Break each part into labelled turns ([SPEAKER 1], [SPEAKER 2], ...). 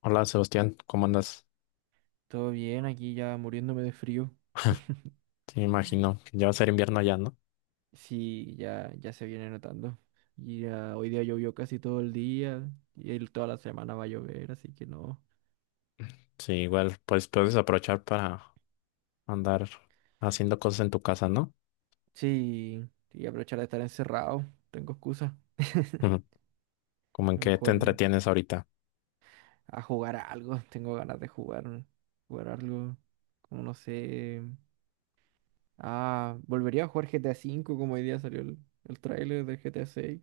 [SPEAKER 1] Hola Sebastián, ¿cómo andas?
[SPEAKER 2] Todo bien, aquí ya muriéndome de frío.
[SPEAKER 1] Sí, me imagino que ya va a ser invierno allá, ¿no?
[SPEAKER 2] Sí, ya se viene notando. Y ya hoy día llovió casi todo el día y toda la semana va a llover, así que no.
[SPEAKER 1] Sí, igual, pues puedes aprovechar para andar haciendo cosas en tu casa, ¿no?
[SPEAKER 2] Sí, y aprovechar de estar encerrado. Tengo excusa.
[SPEAKER 1] Ujú. ¿Como
[SPEAKER 2] A
[SPEAKER 1] en
[SPEAKER 2] lo
[SPEAKER 1] qué te
[SPEAKER 2] mejor
[SPEAKER 1] entretienes ahorita,
[SPEAKER 2] a jugar a algo. Tengo ganas de jugar. Jugar algo. Como no sé. Ah, volvería a jugar GTA V como hoy día salió el tráiler del GTA VI.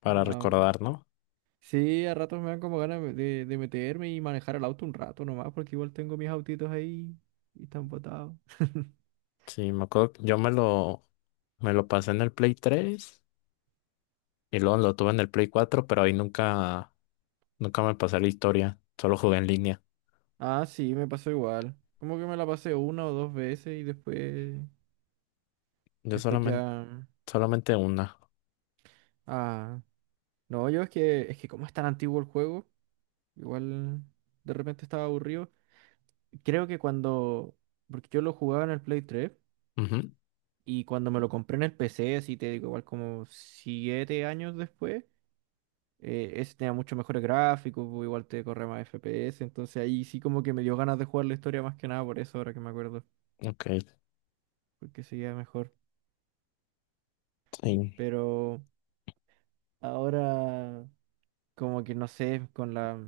[SPEAKER 1] para recordar, ¿no?
[SPEAKER 2] Sí, a ratos me dan como ganas de meterme y manejar el auto un rato nomás, porque igual tengo mis autitos ahí y están botados.
[SPEAKER 1] Sí, me acuerdo, que yo me lo pasé en el Play 3 y luego lo tuve en el Play 4, pero ahí nunca me pasé la historia, solo jugué en línea.
[SPEAKER 2] Ah, sí, me pasó igual. Como que me la pasé una o dos veces y después,
[SPEAKER 1] Yo
[SPEAKER 2] después
[SPEAKER 1] solamente,
[SPEAKER 2] ya.
[SPEAKER 1] Solamente una.
[SPEAKER 2] Ah, no, yo es que como es tan antiguo el juego, igual de repente estaba aburrido. Creo que cuando, porque yo lo jugaba en el Play 3
[SPEAKER 1] Ujú.
[SPEAKER 2] y cuando me lo compré en el PC, así te digo, igual como 7 años después. Ese tenía mucho mejores gráficos, pues, igual te corre más FPS, entonces ahí sí como que me dio ganas de jugar la historia más que nada por eso, ahora que me acuerdo,
[SPEAKER 1] Ok,
[SPEAKER 2] porque seguía mejor.
[SPEAKER 1] sí.
[SPEAKER 2] Pero ahora como que no sé, con la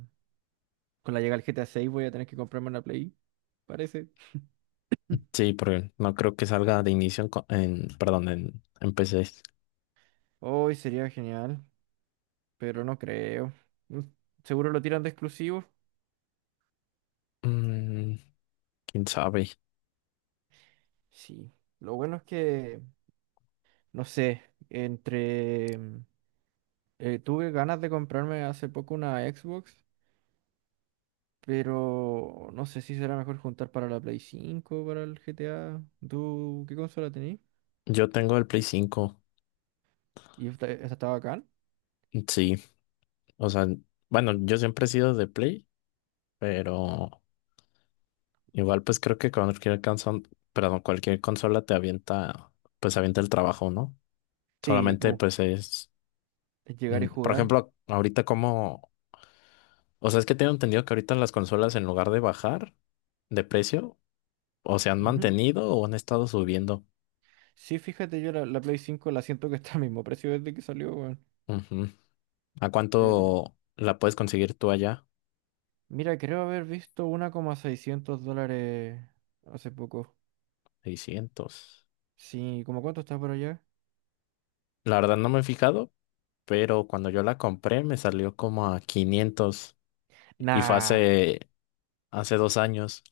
[SPEAKER 2] con la llegada del GTA 6 voy a tener que comprarme una Play, parece.
[SPEAKER 1] Sí, porque no creo que salga de inicio en, perdón, en PC.
[SPEAKER 2] Hoy sería genial, pero no creo. Mm, Seguro lo tiran de exclusivo.
[SPEAKER 1] Mm, quién sabe.
[SPEAKER 2] Sí. Lo bueno es que no sé, entre tuve ganas de comprarme hace poco una Xbox. Pero no sé si será mejor juntar para la Play 5 o para el GTA. ¿Tú qué consola tenés?
[SPEAKER 1] Yo tengo el Play 5.
[SPEAKER 2] ¿Y esta está bacán?
[SPEAKER 1] Sí. O sea, bueno, yo siempre he sido de Play, pero igual pues creo que cualquier cualquier consola te avienta, pues avienta el trabajo, ¿no?
[SPEAKER 2] Sí,
[SPEAKER 1] Solamente pues es,
[SPEAKER 2] es llegar
[SPEAKER 1] mm,
[SPEAKER 2] y
[SPEAKER 1] Por
[SPEAKER 2] jugar.
[SPEAKER 1] ejemplo, o sea, es que tengo entendido que ahorita las consolas en lugar de bajar de precio, o se han
[SPEAKER 2] Ujú.
[SPEAKER 1] mantenido o han estado subiendo.
[SPEAKER 2] Sí, fíjate, yo la Play cinco la siento que está al mismo precio desde que salió, weón.
[SPEAKER 1] Ujú. ¿A
[SPEAKER 2] Pero...
[SPEAKER 1] cuánto la puedes conseguir tú allá?
[SPEAKER 2] Mira, creo haber visto uno coma seiscientos dólares hace poco.
[SPEAKER 1] 600.
[SPEAKER 2] Sí, ¿cómo cuánto está por allá?
[SPEAKER 1] La verdad no me he fijado, pero cuando yo la compré me salió como a 500 y fue
[SPEAKER 2] Nah,
[SPEAKER 1] hace 2 años,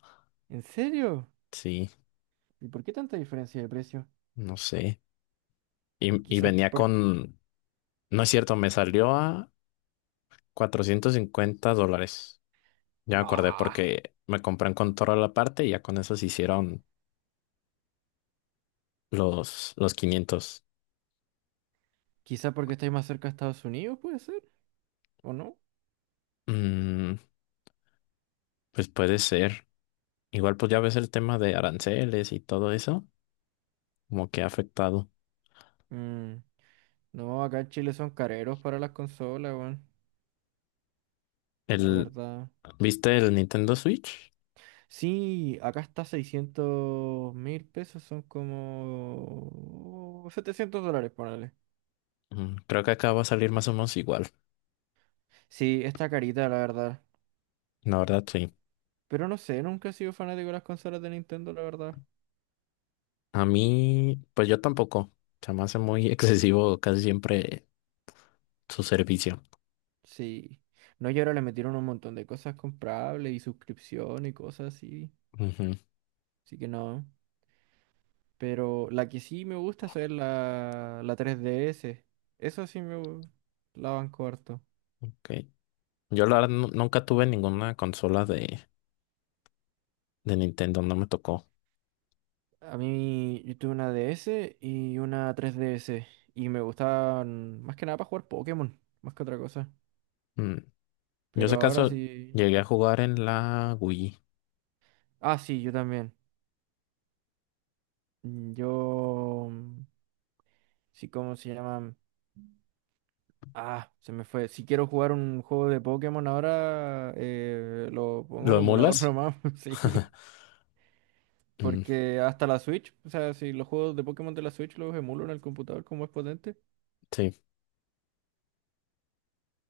[SPEAKER 2] ¿en serio?
[SPEAKER 1] sí,
[SPEAKER 2] ¿Y por qué tanta diferencia de precio?
[SPEAKER 1] no sé. Y
[SPEAKER 2] Quizás
[SPEAKER 1] venía
[SPEAKER 2] por...
[SPEAKER 1] con, no es cierto, me salió a $450. Ya me acordé
[SPEAKER 2] Ah,
[SPEAKER 1] porque me compré un control la parte y ya con eso se hicieron los 500.
[SPEAKER 2] quizás porque estáis más cerca de Estados Unidos, puede ser, ¿o no?
[SPEAKER 1] Mm, pues puede ser. Igual pues ya ves el tema de aranceles y todo eso, como que ha afectado.
[SPEAKER 2] Mm, No, acá en Chile son careros para las consolas, weón. La
[SPEAKER 1] El,
[SPEAKER 2] verdad.
[SPEAKER 1] ¿viste el Nintendo Switch?
[SPEAKER 2] Sí, acá está 600.000 pesos, son como $700, ponele.
[SPEAKER 1] Mm, creo que acá va a salir más o menos igual.
[SPEAKER 2] Sí, está carita, la verdad.
[SPEAKER 1] La verdad, sí.
[SPEAKER 2] Pero no sé, nunca he sido fanático de las consolas de Nintendo, la verdad.
[SPEAKER 1] A mí, pues yo tampoco. Se me hace muy excesivo casi siempre su servicio.
[SPEAKER 2] Sí. No, y ahora le metieron un montón de cosas comprables y suscripción y cosas así.
[SPEAKER 1] Ujú,
[SPEAKER 2] Así que no. Pero la que sí me gusta es la 3DS. Eso sí la banco harto.
[SPEAKER 1] ok. Yo la verdad nunca tuve ninguna consola de Nintendo, no me tocó.
[SPEAKER 2] A mí yo tuve una DS y una 3DS y me gustaban más que nada para jugar Pokémon, más que otra cosa.
[SPEAKER 1] Mm, yo,
[SPEAKER 2] Pero
[SPEAKER 1] si
[SPEAKER 2] ahora
[SPEAKER 1] caso
[SPEAKER 2] sí...
[SPEAKER 1] llegué a jugar en la Wii.
[SPEAKER 2] Ah, sí, yo también. Mm, Yo... mm, Sí, ¿cómo se llaman? Ah, se me fue. Si quiero jugar un juego de Pokémon ahora, lo pongo
[SPEAKER 1] ¿Lo
[SPEAKER 2] en un emulador
[SPEAKER 1] emulas?
[SPEAKER 2] nomás, sí.
[SPEAKER 1] Mm,
[SPEAKER 2] Porque hasta la Switch, o sea, si los juegos de Pokémon de la Switch los emulo en el computador como es potente.
[SPEAKER 1] sí.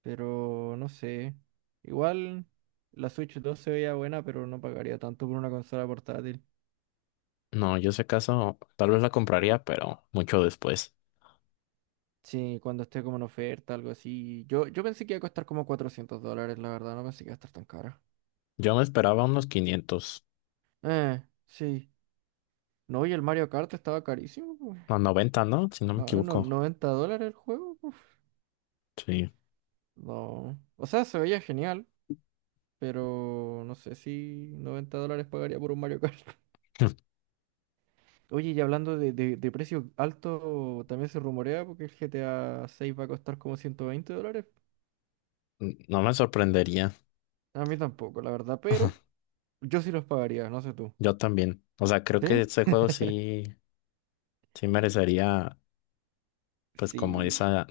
[SPEAKER 2] Pero no sé. Igual la Switch 2 se veía buena, pero no pagaría tanto por una consola portátil.
[SPEAKER 1] No, yo, si caso tal vez la compraría, pero mucho después.
[SPEAKER 2] Sí, cuando esté como en oferta, algo así. Yo pensé que iba a costar como $400, la verdad. No pensé que iba a estar tan cara.
[SPEAKER 1] Yo me esperaba unos 500,
[SPEAKER 2] Sí. No, y el Mario Kart estaba carísimo, pues.
[SPEAKER 1] no, 90, ¿no? Si no me
[SPEAKER 2] Ah, no,
[SPEAKER 1] equivoco.
[SPEAKER 2] $90 el juego, uf.
[SPEAKER 1] Sí.
[SPEAKER 2] No. O sea, se veía genial, pero no sé si $90 pagaría por un Mario Kart. Oye, y hablando de precio alto, también se rumorea porque el GTA 6 va a costar como $120.
[SPEAKER 1] No me sorprendería,
[SPEAKER 2] A mí tampoco, la verdad, pero yo sí los pagaría, no sé tú.
[SPEAKER 1] yo también. O sea, creo que
[SPEAKER 2] ¿Sí?
[SPEAKER 1] este juego sí, sí merecería, pues como
[SPEAKER 2] Sí.
[SPEAKER 1] esa...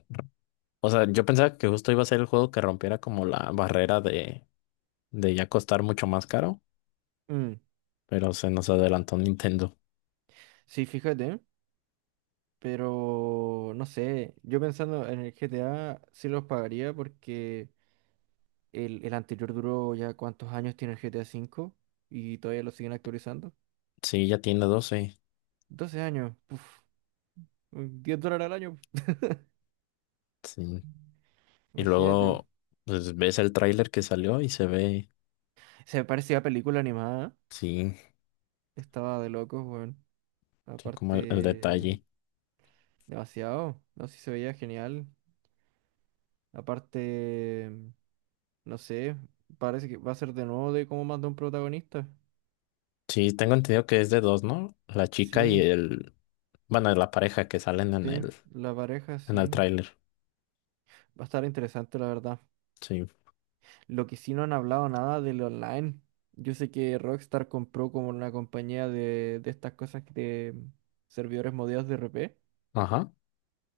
[SPEAKER 1] O sea, yo pensaba que justo iba a ser el juego que rompiera como la barrera de ya costar mucho más caro,
[SPEAKER 2] Mm.
[SPEAKER 1] pero se nos adelantó Nintendo.
[SPEAKER 2] Sí, fíjate, pero no sé, yo pensando en el GTA sí los pagaría porque el anterior duró ya cuántos años tiene el GTA 5 y todavía lo siguen actualizando.
[SPEAKER 1] Sí, ya tiene 12 años.
[SPEAKER 2] 12 años, puf, $10 al año,
[SPEAKER 1] Sí. Y
[SPEAKER 2] imagínate.
[SPEAKER 1] luego, pues ves el tráiler que salió y se ve,
[SPEAKER 2] Se parece a película animada.
[SPEAKER 1] sí,
[SPEAKER 2] Estaba de locos, weón.
[SPEAKER 1] sí, como el
[SPEAKER 2] Aparte,
[SPEAKER 1] detalle.
[SPEAKER 2] demasiado. No sé si se veía genial. Aparte, no sé, parece que va a ser de nuevo de como más de un protagonista.
[SPEAKER 1] Sí, tengo entendido que es de dos, ¿no? La chica y
[SPEAKER 2] Sí,
[SPEAKER 1] el, bueno, la pareja que salen
[SPEAKER 2] sí, la pareja
[SPEAKER 1] en el
[SPEAKER 2] sí.
[SPEAKER 1] tráiler.
[SPEAKER 2] Va a estar interesante, la verdad.
[SPEAKER 1] Sí.
[SPEAKER 2] Lo que sí no han hablado nada del online. Yo sé que Rockstar compró como una compañía de estas cosas que de servidores modeados de RP
[SPEAKER 1] Ajá.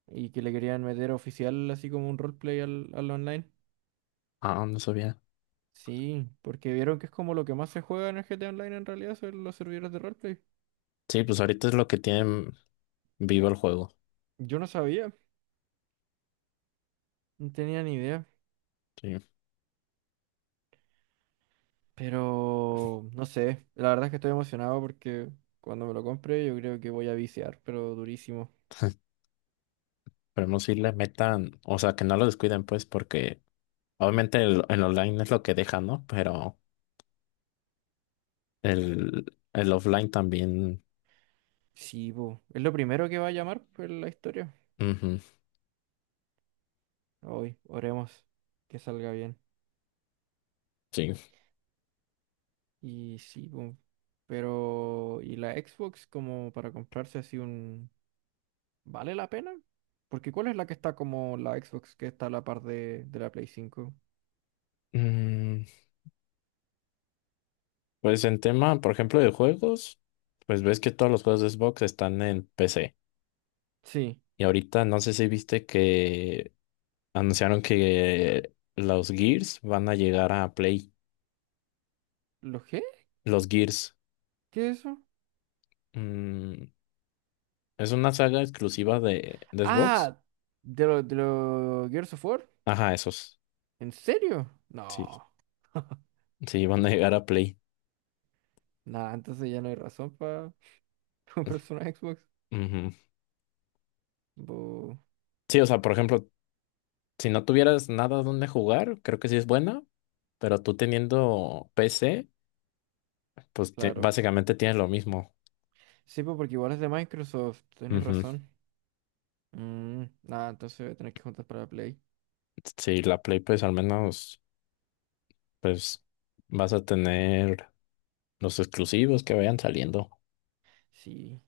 [SPEAKER 2] y que le querían meter oficial así como un roleplay al online.
[SPEAKER 1] Ah, no sabía.
[SPEAKER 2] Sí, porque vieron que es como lo que más se juega en el GTA Online en realidad son los servidores de roleplay.
[SPEAKER 1] Sí, pues ahorita es lo que tienen vivo el juego.
[SPEAKER 2] Yo no sabía, no tenía ni idea,
[SPEAKER 1] Sí.
[SPEAKER 2] pero no sé, la verdad es que estoy emocionado porque cuando me lo compre yo creo que voy a viciar, pero durísimo.
[SPEAKER 1] Esperemos si le metan, o sea, que no lo descuiden, pues, porque obviamente el online es lo que deja, ¿no? Pero el offline también.
[SPEAKER 2] Sí, po, es lo primero que va a llamar pues, la historia.
[SPEAKER 1] Ujú,
[SPEAKER 2] Hoy, oremos que salga bien.
[SPEAKER 1] sí.
[SPEAKER 2] Y sí, po, pero ¿y la Xbox como para comprarse así un... ¿Vale la pena? Porque ¿cuál es la que está como la Xbox que está a la par de la Play cinco?
[SPEAKER 1] Mm, pues en tema, por ejemplo, de juegos, pues ves que todos los juegos de Xbox están en PC.
[SPEAKER 2] Sí.
[SPEAKER 1] Y ahorita no sé si viste que anunciaron que los Gears van a llegar a Play.
[SPEAKER 2] ¿Lo qué?
[SPEAKER 1] Los Gears.
[SPEAKER 2] ¿Qué es eso?
[SPEAKER 1] Mm, es una saga exclusiva de Xbox.
[SPEAKER 2] Ah, de los de lo Gears of War.
[SPEAKER 1] Ajá, esos.
[SPEAKER 2] ¿En serio?
[SPEAKER 1] Sí,
[SPEAKER 2] No.
[SPEAKER 1] sí, van a llegar a Play.
[SPEAKER 2] Nada, entonces ya no hay razón para comprarse una Xbox.
[SPEAKER 1] Ujú.
[SPEAKER 2] Bu,
[SPEAKER 1] Sí, o sea, por ejemplo, si no tuvieras nada donde jugar, creo que sí es buena, pero tú teniendo PC, pues
[SPEAKER 2] claro.
[SPEAKER 1] básicamente tienes lo mismo.
[SPEAKER 2] Sí, pues porque igual es de Microsoft, tenéis
[SPEAKER 1] Ujú.
[SPEAKER 2] razón. Nada, entonces voy a tener que juntar para la Play.
[SPEAKER 1] Sí, la Play, pues al menos, pues vas a tener los exclusivos que vayan saliendo.
[SPEAKER 2] Sí.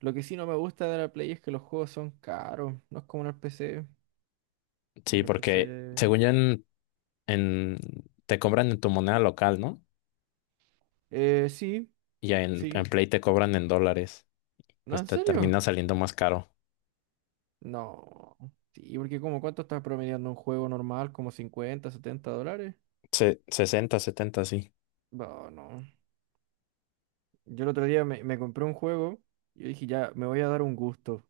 [SPEAKER 2] Lo que sí no me gusta de la Play es que los juegos son caros. No es como en el PC.
[SPEAKER 1] Sí,
[SPEAKER 2] En el
[SPEAKER 1] porque
[SPEAKER 2] PC.
[SPEAKER 1] según yo en- te cobran en tu moneda local, ¿no?
[SPEAKER 2] Sí,
[SPEAKER 1] Y en
[SPEAKER 2] sí.
[SPEAKER 1] Play te cobran en dólares,
[SPEAKER 2] ¿No,
[SPEAKER 1] pues
[SPEAKER 2] en
[SPEAKER 1] te
[SPEAKER 2] serio?
[SPEAKER 1] termina saliendo más caro.
[SPEAKER 2] No. Sí, porque como cuánto estás promediando un juego normal, como $50, $70.
[SPEAKER 1] 60, 70 sí.
[SPEAKER 2] No, no. Yo el otro día me compré un juego y yo dije, ya, me voy a dar un gusto.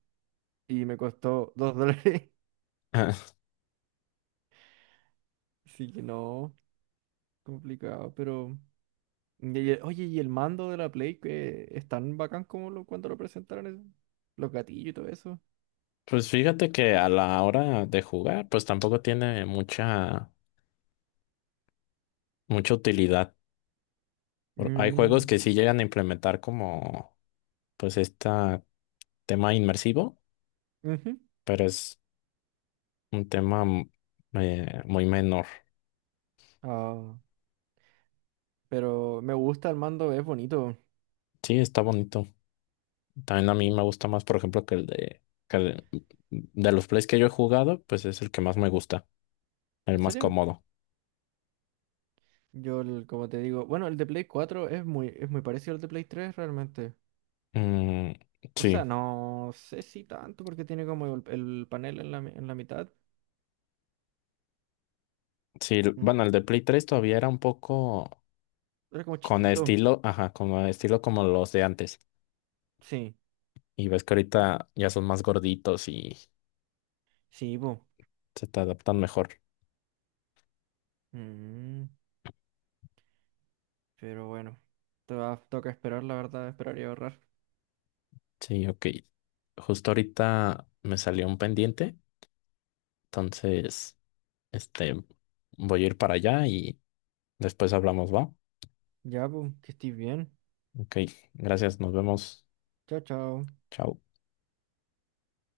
[SPEAKER 2] Y me costó $2. Así que no, complicado, pero... oye, ¿y el mando de la Play que es tan bacán como lo, cuando lo presentaron, eso? Los gatillos y todo eso.
[SPEAKER 1] Pues fíjate que a la hora de jugar, pues tampoco tiene mucha, mucha utilidad. Hay juegos
[SPEAKER 2] Mm,
[SPEAKER 1] que sí llegan a implementar como, pues, este tema inmersivo,
[SPEAKER 2] ujú.
[SPEAKER 1] pero es un tema muy menor.
[SPEAKER 2] Ah, pero me gusta el mando, es bonito.
[SPEAKER 1] Sí, está bonito. También a mí me gusta más, por ejemplo, que el de, que el- de los plays que yo he jugado, pues es el que más me gusta, el
[SPEAKER 2] ¿En
[SPEAKER 1] más
[SPEAKER 2] serio?
[SPEAKER 1] cómodo.
[SPEAKER 2] Como te digo, bueno, el de Play 4 es muy, parecido al de Play 3 realmente.
[SPEAKER 1] Mm,
[SPEAKER 2] O sea,
[SPEAKER 1] sí.
[SPEAKER 2] no sé si tanto porque tiene como el panel en la mitad.
[SPEAKER 1] Sí,
[SPEAKER 2] Mm,
[SPEAKER 1] bueno, el de Play 3 todavía era un poco
[SPEAKER 2] Era como
[SPEAKER 1] con
[SPEAKER 2] chiquito.
[SPEAKER 1] estilo, ajá, como estilo como los de antes.
[SPEAKER 2] Sí,
[SPEAKER 1] Y ves que ahorita ya son más gorditos y
[SPEAKER 2] sí, po.
[SPEAKER 1] se te adaptan mejor.
[SPEAKER 2] Mm, pero bueno, te va, toca esperar, la verdad, esperar y ahorrar.
[SPEAKER 1] Sí, ok. Justo ahorita me salió un pendiente, entonces, este, voy a ir para allá y después hablamos, ¿va?
[SPEAKER 2] Ya, pues, que estés bien.
[SPEAKER 1] Ok, gracias, nos vemos.
[SPEAKER 2] Chao, chao.
[SPEAKER 1] Chao.